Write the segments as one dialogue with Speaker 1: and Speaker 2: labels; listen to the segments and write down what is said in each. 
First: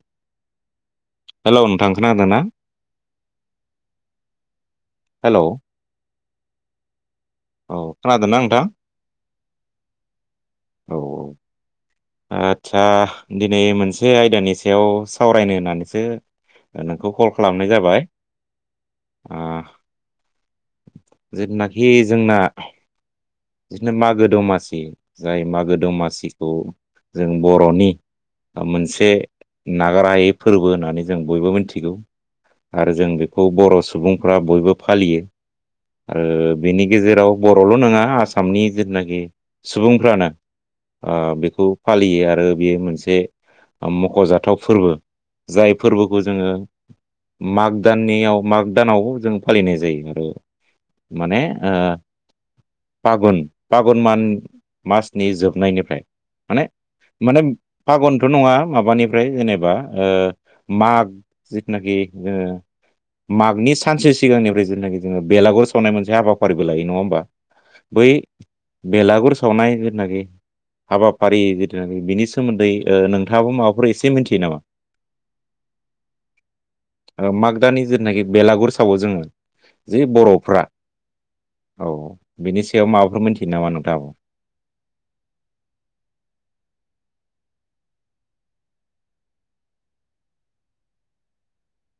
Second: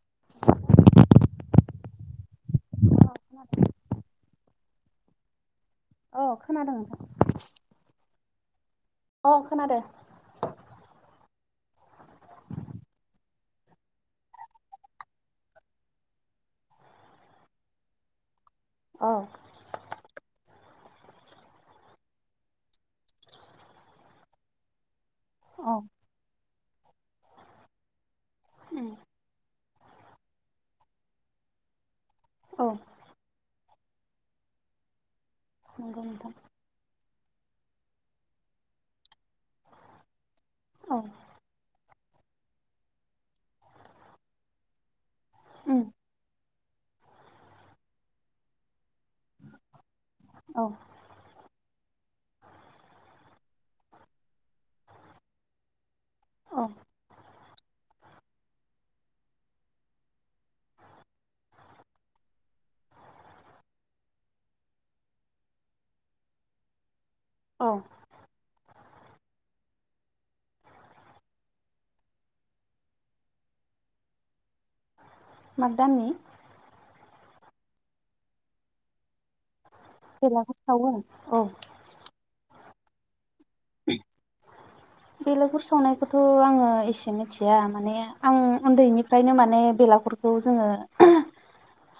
Speaker 1: [inaudible]
Speaker 2: हेल' नोंथां खोनादों ना।
Speaker 1: खोनादों।
Speaker 2: हेल'।
Speaker 1: औ खोनादों नोंथां।
Speaker 2: औ खोनादोंना नोंथां।
Speaker 1: अ खोनादों।
Speaker 2: औ औ। आदसा दिनै मोनसे आयदानि सायाव सावरायनो होननानैसो। नोंखौ कल खालामनाय जाबाय।
Speaker 1: नोंथां। अ
Speaker 2: ओ जेबनाखि जोंना। बिदिनो मागो दमासि जाय मागो दमासिखौ जों बर'नि।
Speaker 1: खोनादो।
Speaker 2: मोनसे नागारायै फोरबो होननानै जों बयबो मिथिगौ।
Speaker 1: औ
Speaker 2: आरो जों बेखौ बर' सुबुंफ्रा बयबो फालियो।
Speaker 1: नंगौ
Speaker 2: आरो
Speaker 1: नोंथां
Speaker 2: बेनि गेजेराव बर'ल' नङा आसाम। आसामनि जेुथुनाखि सुबुंफ्रानो। ओ बेखौ फालियो आरो बेयो मोनसे। मख'जाथाव फोरबो जाय
Speaker 1: औ
Speaker 2: फोरबोखौ जोङो। माग दाननियाव माग दानावबो जों फालिनाय जायो। औ माने ओ। फागुन फागुन मान मासनि जोबनायनिफ्राय
Speaker 1: औ
Speaker 2: माने। माने फागुनथ' नङा माबानिफ्राय जेनेबा माग जिथुनाखि। ओ। मागनि सानसे सिगांनिफ्राय जेनाखि जोङो बेलागुर सावनाय मोनसे हाबाफारिबो लायो नङा होमबा।
Speaker 1: अ।
Speaker 2: बै बेलागुर सावनाय जेनाखि। हाबाफारि जथुनाखि बिनि सोमोन्दै ओ नोंथाङाबो माबाफोर एसे मिथियो नामा।
Speaker 1: मागदाननि।
Speaker 2: मागदानि जेनाखि बेलागुर सावो जोङो। जे
Speaker 1: बेलागुर
Speaker 2: बर'फ्रा
Speaker 1: सावो औ
Speaker 2: औ बिनि सायाव माबाफोर मोनसे।
Speaker 1: बेलागुर सावनायखौथ' आङो एसे। मिथिया माने आं उन्दैनिफ्रायनो माने बेलागफोरखौ जोङो।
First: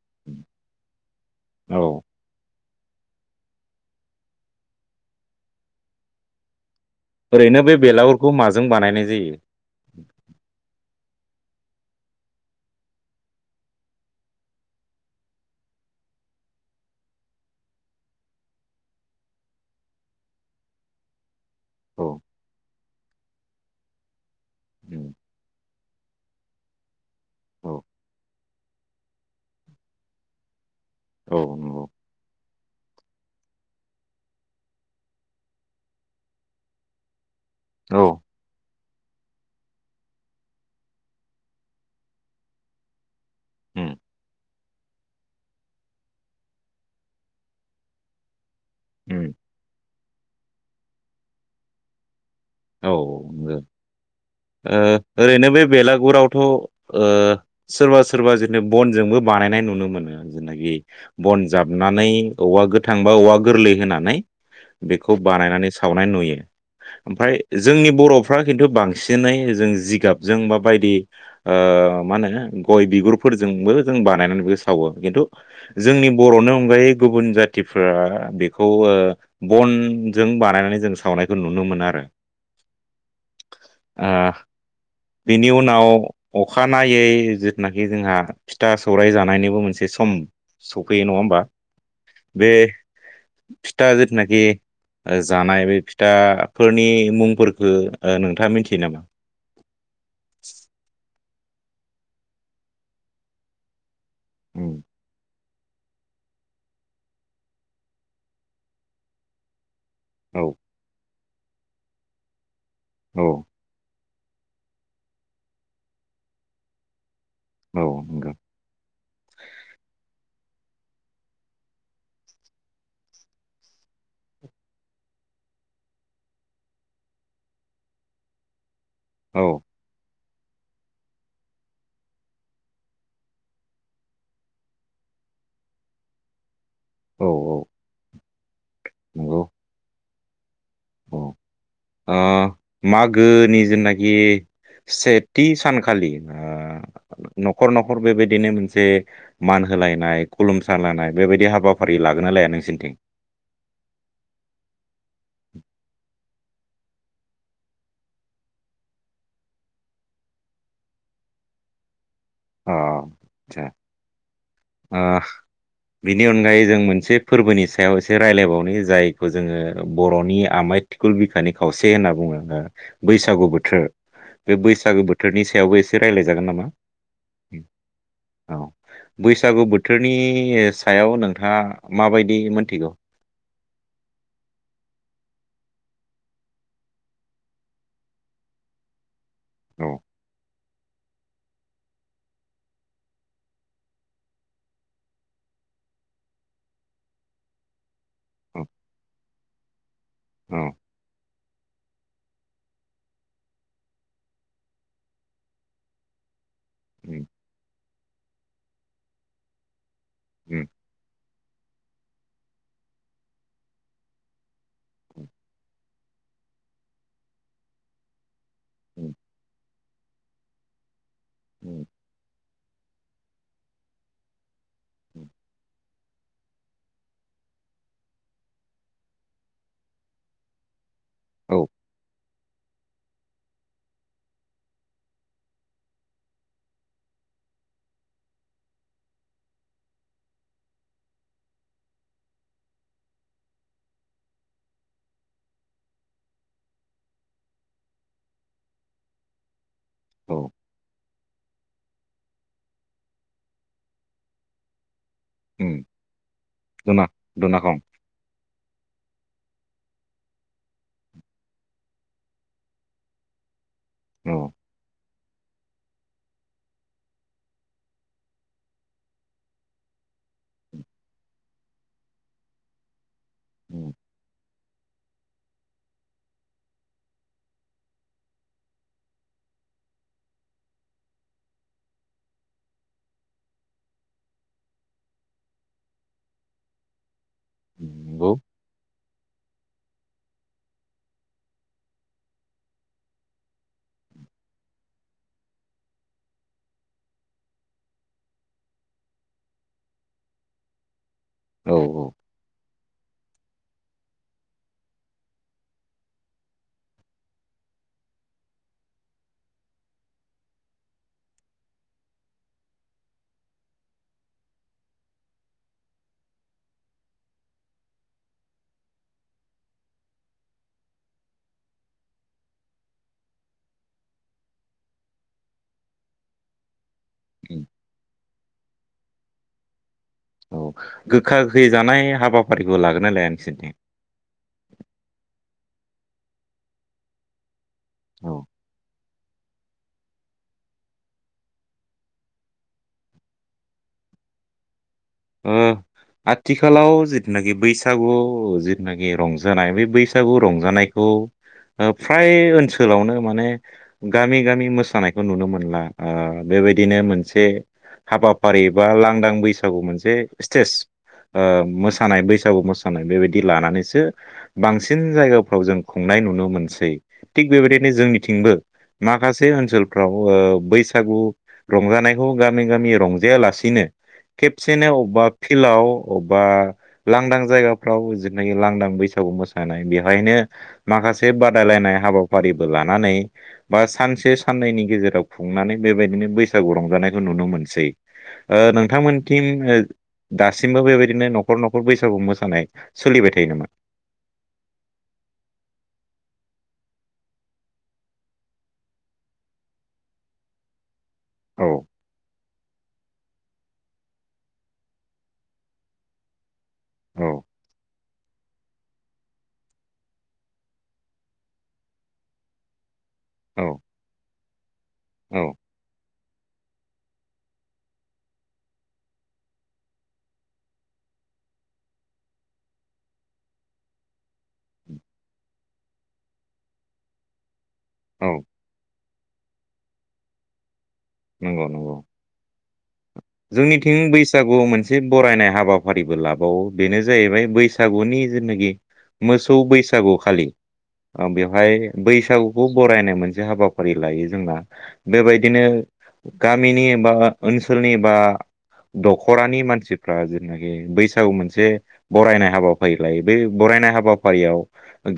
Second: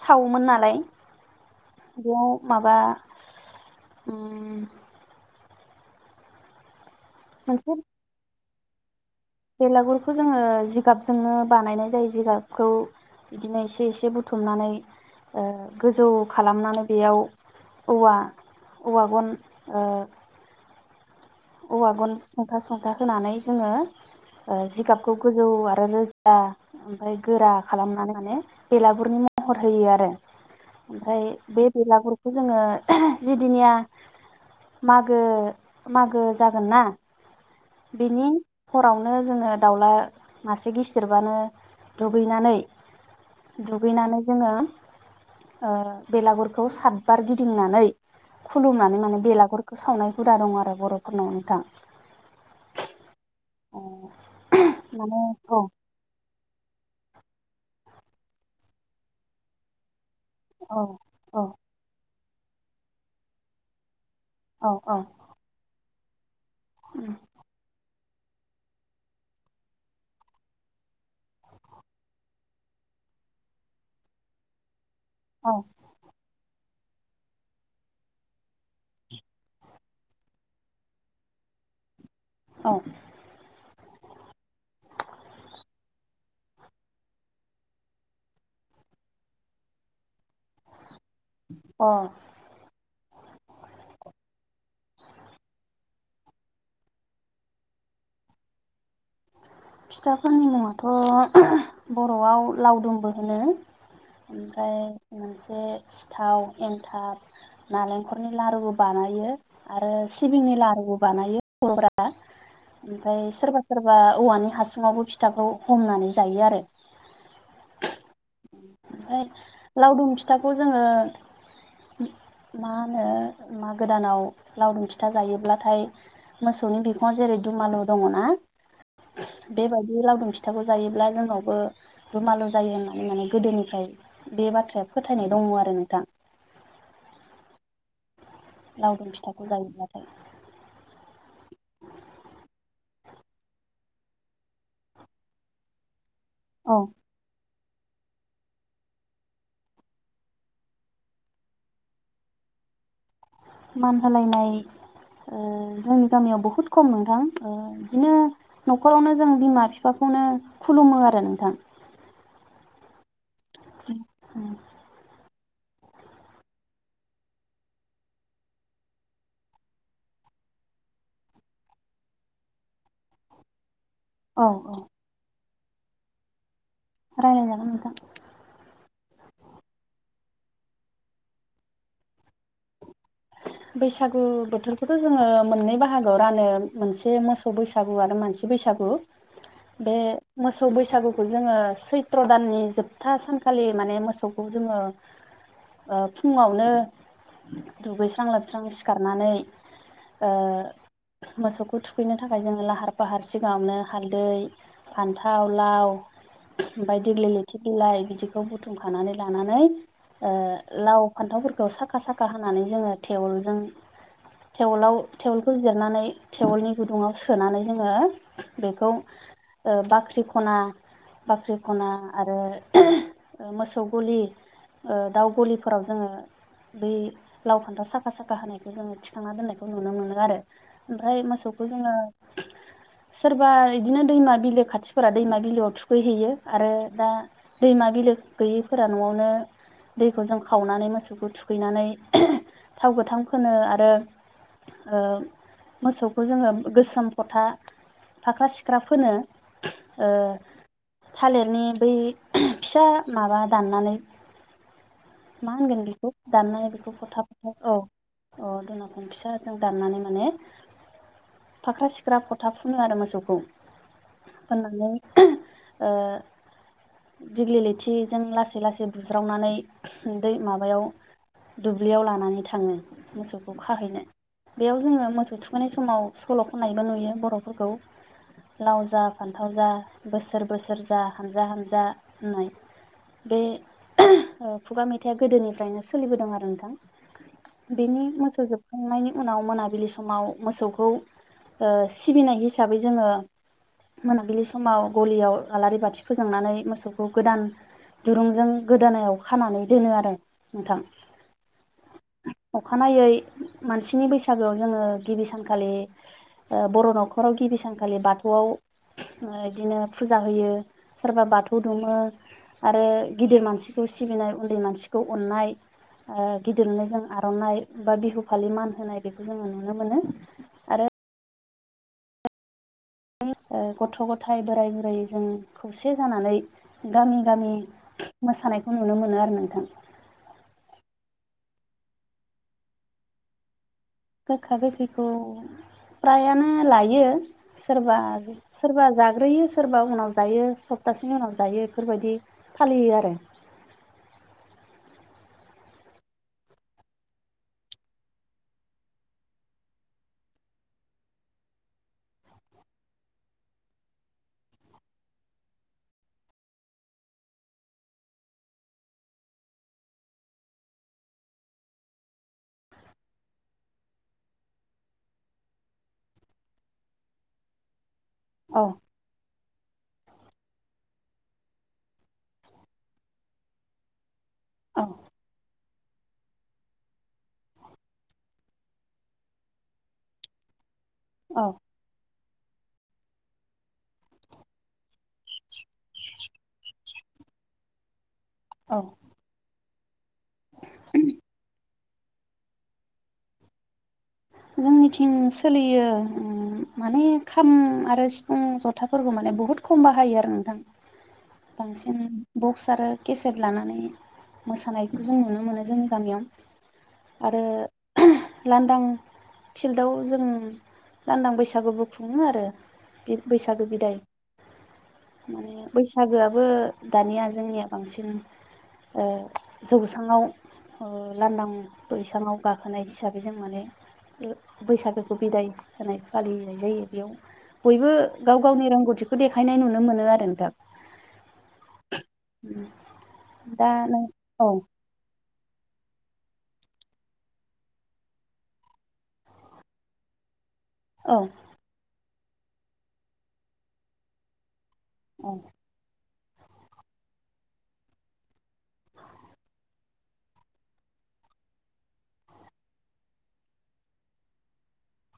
Speaker 1: सावोमोन नालाय
Speaker 2: औ
Speaker 1: बेयाव। माबा उम।
Speaker 2: ओरैनो
Speaker 1: मोनसे
Speaker 2: बे बेलागुरखौ माजों बानायनाय जायो।
Speaker 1: बेलागुरखौ जोङो जिगाब जों। जोंनो बानायनाय जायो जिगाबखौ बिदिनो एसे एसे बुथुमनानै। गोजौ खालामनानै बेयाव। औवा औवा गन ओ। औव
Speaker 2: औ
Speaker 1: गन सुंथा सुंथा होनानै जोङो
Speaker 2: उम
Speaker 1: जिगाबखौ गोजौ आरो। आरो रोजा ओमफ्राय गोरा
Speaker 2: औ
Speaker 1: खालामनानै माने। बेलागुरनि महर होयो आरो ओमफ्राय
Speaker 2: औ
Speaker 1: बे
Speaker 2: नंगौ
Speaker 1: बेलागुरखौ जोङो। जिदिनिया मागो मागो जागोनना।
Speaker 2: औ
Speaker 1: बिनि। हरावनो जोङो दाउला मासे गिसिरबानो दुगैनानै।
Speaker 2: उम
Speaker 1: दुगैनानै जोङो। बेलागुरखौ सातबार गिदिंनानै। खुलुमनानै
Speaker 2: उम
Speaker 1: माने
Speaker 2: औ
Speaker 1: बेलागुरखौ सावनाय हुदा दं आरो बर'फोरनाव नोंथां।
Speaker 2: औ औ नोंगौ
Speaker 1: माने
Speaker 2: ओरैनो
Speaker 1: औ
Speaker 2: बे बेलागुराव थ ओ' सोरबा सोरबा जेनु बनजोंबो बानायनाय नुनो मोनो। जेनाखि
Speaker 1: औ
Speaker 2: बन
Speaker 1: औ
Speaker 2: जाबनानै औवा गोथां बा औवा गोरलै होनानै।
Speaker 1: औ
Speaker 2: बेखौ बानायनानै सावनाय नुयो ओमफ्राय जोंनि बर'फ्रा खिन्थु बांसिनै जों जिगाबजों बा बायदि ओ मा होनो गय बिगुरफोरजोंबो जों बानायनानै बेखौ सावो खिन्थु
Speaker 1: औ
Speaker 2: जोंनि बर'नि अनगायै गुबुन जाथिफोरा बेखौ बनजों बानायनानै जों सावनायखौ नुनो मोन आरो।
Speaker 1: औ
Speaker 2: आ बेनि उनाव अखानायै जिथुनाखि जोंहा फिथा सौराय जानायनिबो मोनसे सम सफैयो नङा होमबा
Speaker 1: अ
Speaker 2: बे फिथा जिथुनाखि जानाय बे फिथाफोरनि मुंफोरखौ नोंथाङा मिथियो नामा
Speaker 1: फिथाफोरनि मुङाथ' बर'आव लावदुमबो होनो ओमफ्राय
Speaker 2: उम
Speaker 1: मा एसे सिथाव एन्थाब नालेंखलनि लारुबो बानायो। आरो
Speaker 2: औ
Speaker 1: सिबिंनि लारुबो बानायो बरर'फ्रा ओमफ्राय
Speaker 2: औ
Speaker 1: सोरबा सोरबा औवानि हासुुंआवबो फिथाखौ हमनानै जायो आरो
Speaker 2: औ नंगौ
Speaker 1: ओमफ्राय लावदुम फिथाखौ जोङो मा होनो मा गोदानाव लावदुम फिथा जायोब्लाथाय मोसौनि बिखुंआव जेरै दुमालु दङना
Speaker 2: औ
Speaker 1: बेबायदि लावदुम फिथाखौ जायोब्ला जोंनावबो दुमालु जायो होनना माने गोदोनिफ्राय बे बाथ्राया फोथायनाय दङ आरो नोंथां।
Speaker 2: औ औ
Speaker 1: लावदुम
Speaker 2: नंगौ
Speaker 1: फिथाखौ जायोब्लाथाय
Speaker 2: औ ओ मागोनि जेनाखि सेथि सानखालि
Speaker 1: औ
Speaker 2: न'खर न'खर बेबायदिनो मोनसे मान होलायनाय खुलुमसा लायानाय बेबायदि हाबाफारि लागोना लाया? नोंसोन्थिं
Speaker 1: मान होलायनाय ओ जोंनि गामियाव बहुद खम नोंथां ओ बिदिनो न'खरावनो जों बिमा बिफाखौ नो खुलुमो आरो नोंथां
Speaker 2: अ सा अ बिनि अनगायै जों मोनसे फोरबोनि सायाव एसे रायज्लायबावनो जायखौ जोङो बर'नि आमाइ थिकुल बिखानि खावसे होनना बुङो। बैसागु बोथोर
Speaker 1: औ
Speaker 2: बे
Speaker 1: औ
Speaker 2: बैसागु बोथोरनि सायावबो एसे रायज्लायजागोन नामा?
Speaker 1: रायलाय जागोन नोंथां।
Speaker 2: औ बैसागु बोथोरनि सायाव नोंथाङा माबायदि मोनथिगौ?
Speaker 1: बैसागु बोथोरखौथ' जोङो मोननै बाहागोआव रानो मोनसे मोसौ बैसागु आरो मानसि बैसागु
Speaker 2: औ
Speaker 1: बे मो मोसौ बैसागुखौ जोङो सैथ्र' दाननि जोबथा सानखालि माने मोसौखौ जोङो फुङावनो दुगैस्रां
Speaker 2: औ
Speaker 1: लोबस्रां सिखारनानै ओ
Speaker 2: औ
Speaker 1: मोसौखौ थुखैनो थाखाय जोङो लाहार फाहार सिगाङावनो हालदै फान्थाव लाव ओमफाय
Speaker 2: उम
Speaker 1: दिेग्लि लिथि बिलाइ बिदिखौ बुथुमखानानै लानानै ओ
Speaker 2: उम
Speaker 1: लाव फान्थावफोरखौ साखा साखा होनानै जोङो टेवलजों तेवलाव टेवोलखौ जिरनानै टेवोलनि गुदुङाव सोनानै जोङो। बेखौ
Speaker 2: उम
Speaker 1: बाख्रि खना बाख्रि
Speaker 2: उम
Speaker 1: खना आरो मोसौ गलि दाउ
Speaker 2: उम
Speaker 1: गलिफोराव जोङो बै लाव फान्थाव साखा साखा हानायखौ जोङो थिखांना दोननायखौ नुनो मोनो आरो ओमफ्राय मोसौखौ
Speaker 2: औ
Speaker 1: जोङो [inaudible] सोरबा बिदिनो दैमा बिलो खाथिफोरा दैमा बिलोआव थुखैहैयो आरो दा दैमा बिलो गैयैफोरा न'आवनो दैखौ जों खावनानै मोसौखौ थुखैनानै थाव गोथां फोनो आरो मोसौखौ जोङो गोसोम फथा फाख्रा सिख्रा फोनो।
Speaker 2: औ
Speaker 1: थालिरनि बै फिसा माबा दाननानै मा
Speaker 2: उम
Speaker 1: होनगोन बेखौ दाननाय बेखौ
Speaker 2: दना
Speaker 1: फथा फथा औ
Speaker 2: दनाखं
Speaker 1: औ दनाखन फिसाजों दाननानै माने फाख्रा सिख्रा फथा फुनो आरो मोसौखौ
Speaker 2: औ
Speaker 1: फोनानै दिग्लि लिथिजों लासै लासै बुज्रावनानै दै माबायाव दुब्लियाव लानानै थाङो मोसौखौ
Speaker 2: उम
Speaker 1: खाहैनो बेयाव जोङो मोसौ थुखैनाय समाव सल' खनायबो नुयो बर'फोरखौ। लाव जा फान्थाव जा बोसोर बोसोर जा हानजा हानजा होननाय। बे ओ खुगा मेथाइआ गोदोनिफ्रायनो सोलिबोदों आरो नोंथां
Speaker 2: उम
Speaker 1: बेनि
Speaker 2: नंगौ
Speaker 1: मोसौ जोबखांनायनि उनाव मोनाबिलि समाव मोसौखौ सिबिनाय हिसाबै जोङो मोनाबिलि समाव गलियाव आलारि बाथि फोजोंनानै मोसौखौ गोदान दुरुंजों गोदोनायाव खानानै दोनो आरो नोंथां
Speaker 2: औ औ
Speaker 1: अखानायै मानसिनि बैसागोआव जोङो गिबि सानखालि बर' न'खराव गिबि सानखालि बाथौआव बिदिनो फुजा होयो सोरबा बाथौ दुमो। आरो गिदिर मानसिखौ सिबिनाय उन्दै मानसिखौ अननाय। गिदिरनो जों आर'नाइ बा बिहु फालि मान होनाय बेखौ जोङो नुनो मोनो आरो गथ' गथाय बोराय बुरै जों खौसे जानानै गामि गामि
Speaker 2: उम
Speaker 1: मोसानायखौ नुनो मोनो आरो नोंथां।
Speaker 2: औ गोखा गोखै जानाय हाबाफारिखौ लागोन ना लाया नोंसोरनिथिं?
Speaker 1: गोखा गोखैखौ फ्रायानो लायो। सोरबा
Speaker 2: औ
Speaker 1: सोरबा जाग ग्रोयो सोरबा उनाव जायो सप्तासेनि उनाव जायो बेफोरबायदि फालियो आरो।
Speaker 2: ओ आथिखालाव जिथुनाखि बैसागु जिथुनाखि रंजानाय बे बैसागु रंजानायखौ औ। ओ फ्राय ओनसोलावनो माने गामि गामि मोसानायखौ नुनो मोनला ओ बे बेबायदिनो मोनसे हाबाफारि बा लांदां बैसागु मोनसे स्टेज ओ मोसानाय बैसागु मोसानाय बेबायदि लानानैसो बांसिन जायगाफ्राव जों खुंनाय नुनो मोनसै। थिग बेबायदिनो जोंनिथिंबो
Speaker 1: औ
Speaker 2: माखासे ओनसोलफ्राव बैसागु रंजानायखौ गामि गामि रंजायालासिनो खेब
Speaker 1: औ
Speaker 2: सेनो अबाब फिल्डआव अबबा लांदां जायगाफ्राव जेनाखि लांदां बैसागु मोसानाय बेवहायनो माखासे
Speaker 1: औ
Speaker 2: बादायलायनाय हाबाफारिबो लानानै बा सानसे साननैनि गेजेराव खुंनानै बेबायदिनो बैसागु रंजानायखौ नुनो मोनसै। ओ
Speaker 1: औ
Speaker 2: नोंथांमोनथिं ओ दासिमबो बेबायदिनो न'खर न'खर बैसागु मोसानाय सोलिबाय थायो नामा?
Speaker 1: जोंनिथिं सोलियो माने खाम आरो सिफुं जथाफोरखौ माने बहुत खम बाहायो आरो नोंथां।
Speaker 2: औ
Speaker 1: बांसिन बक्स आरो केसेट लानानै मोसानायखौ जों नुनो मोनो जोंनि गामियाव,
Speaker 2: औ
Speaker 1: आरो लांदां फिल्डआव जों लांदां बैसागुबो खुङो आरो।
Speaker 2: औ
Speaker 1: बैसागो बिदाय।
Speaker 2: औ
Speaker 1: माने बैसागोआबो दानिया जोंनिया बांसिन ओ जौसाङाव ओ लांदां बैसाङाव गाखोनाय हिसाबै जों माने ओ बैसागोखौ बिदाय होनाय फालिनाय जायो बेयाव बयबो
Speaker 2: औ
Speaker 1: गाव गावनि रोंगौथिखौ देखायनाय नुनो मोनो आरो नोंथां।
Speaker 2: नंगौ नंगौ।
Speaker 1: दा
Speaker 2: जोंनिथिं
Speaker 1: नों औ
Speaker 2: बैसागुआव मोनसे बरायनाय हाबाफारिबो लाबावो बेनो जाहैबाय बैसागुनि जेनाखि मोसौ बैसागुखालि
Speaker 1: औ
Speaker 2: ओ बेवहाय बैसागुखौ बरायनाय मोनसे हाबाफारि लायो जोंना।
Speaker 1: औ
Speaker 2: बेबायदिनो गामिनि बा ओ-ओनसोलनि बा दख'रानि मानसिफ्रा जेनाखि बैसागु मोनसे बरायनाय हाबाफारि लायो। बेै बराय नाय हाबाफारियाव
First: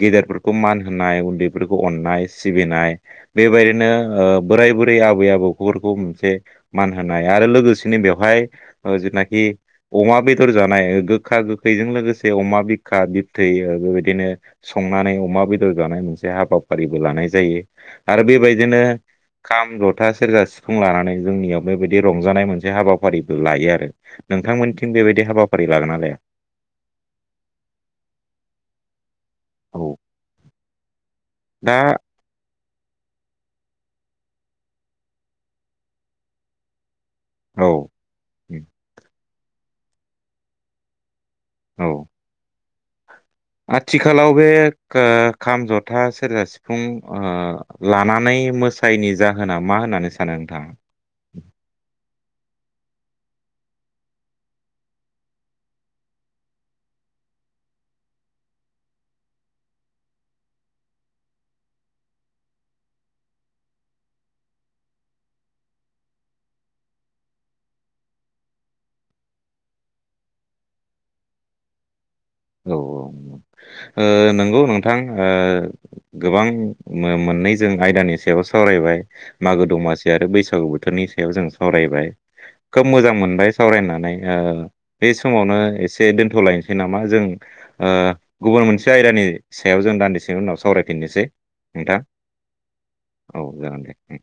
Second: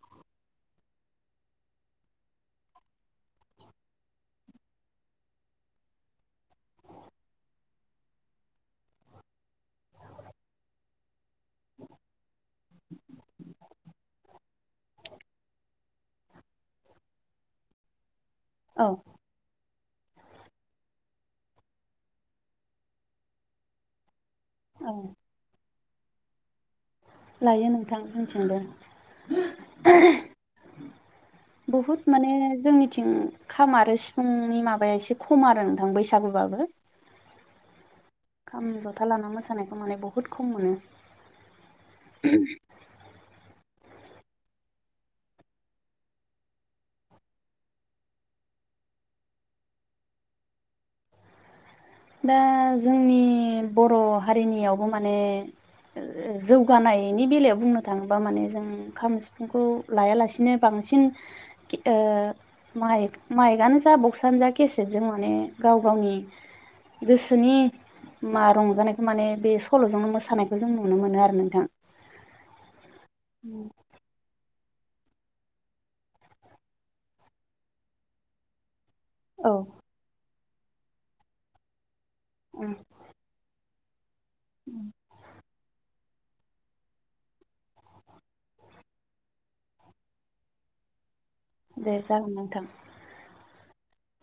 Speaker 2: गेदेरफोरखौ मान होनाय उन्दैफोरखौ अननाय सिबिनाय बे बायदिनो ओ बोराय बुरै आबै आबौफोरखौ मोनसे मान होनाय आरो लोगोसे बेवहाय जेथनाखि अमा बेदर जानाय गो गोखा गोखैजों लोगोसे अमा बिखा बिथै ओ बेबायदि दिनो संनानै अमा बेदर जानाय मोनसे हाबाफारिबो लानाय जायो। आरो बेबायदिनो
Speaker 1: औ
Speaker 2: खाम, जथा, सेरजा, सिफुं लानानै जोंनियाव बेबायदि रंजानाय मोनसे हाबाफारिबो लायो आरो।
Speaker 1: औ
Speaker 2: नोंथांमोननिथिं बेबायदि हाबाफारि लागोन ना लाया?
Speaker 1: लायो नोंथां
Speaker 2: औ
Speaker 1: जोंनिथिंबो?
Speaker 2: दा
Speaker 1: बहुत माने जोंनिथिं खाम आरो सिफुंनि माबाया एसे खम आरो नोंथां बैसागुबाबो।
Speaker 2: औ
Speaker 1: खाम, जथा लाना मोसानायखौ माने बहुत खम मोनो। [inaudible]
Speaker 2: औ आथिखालाव बे खो खाम, जथा, सेरजा, सिफुं ओ लानानै मोसायैनि जाहोना मा होननानै सानो नोंथाङा?
Speaker 1: दा जोंनि बर' हारिनियावबो माने ओ जौगानायनि बेलायाव बुंनो थाङोबा माने जोंं खाम, सिफुंखौ लायालासिनो बां सिन खि ओ माइक माइकआनो जा बक्सआानो जा केसेटजों माने गाव गावनि गोसोनि मा रंजानायखौ माने बे सल'जोंनो मोसानायखौ जों नुनो मोनो आरो नोंथां
Speaker 2: औ औ ओ नंगौ नों थां ओ गोबां मोननै जों आयदानि सायाव सावरायबाय
Speaker 1: औ
Speaker 2: मागो दमासि आरो बैसागु बोथोरनि सायाव जों सावरायबाय खोब मोजां मोनबाय सावरायनानै बे समावनो एसे दोनथ'लायनोसै नामा जों ओ गुबुन मोनसे आयदानि सायाव जों दान्दिसेनि उनाव सावरायफिननोसै
Speaker 1: दे
Speaker 2: नोंथा
Speaker 1: जागोन नोंथां।
Speaker 2: औ जागोन दे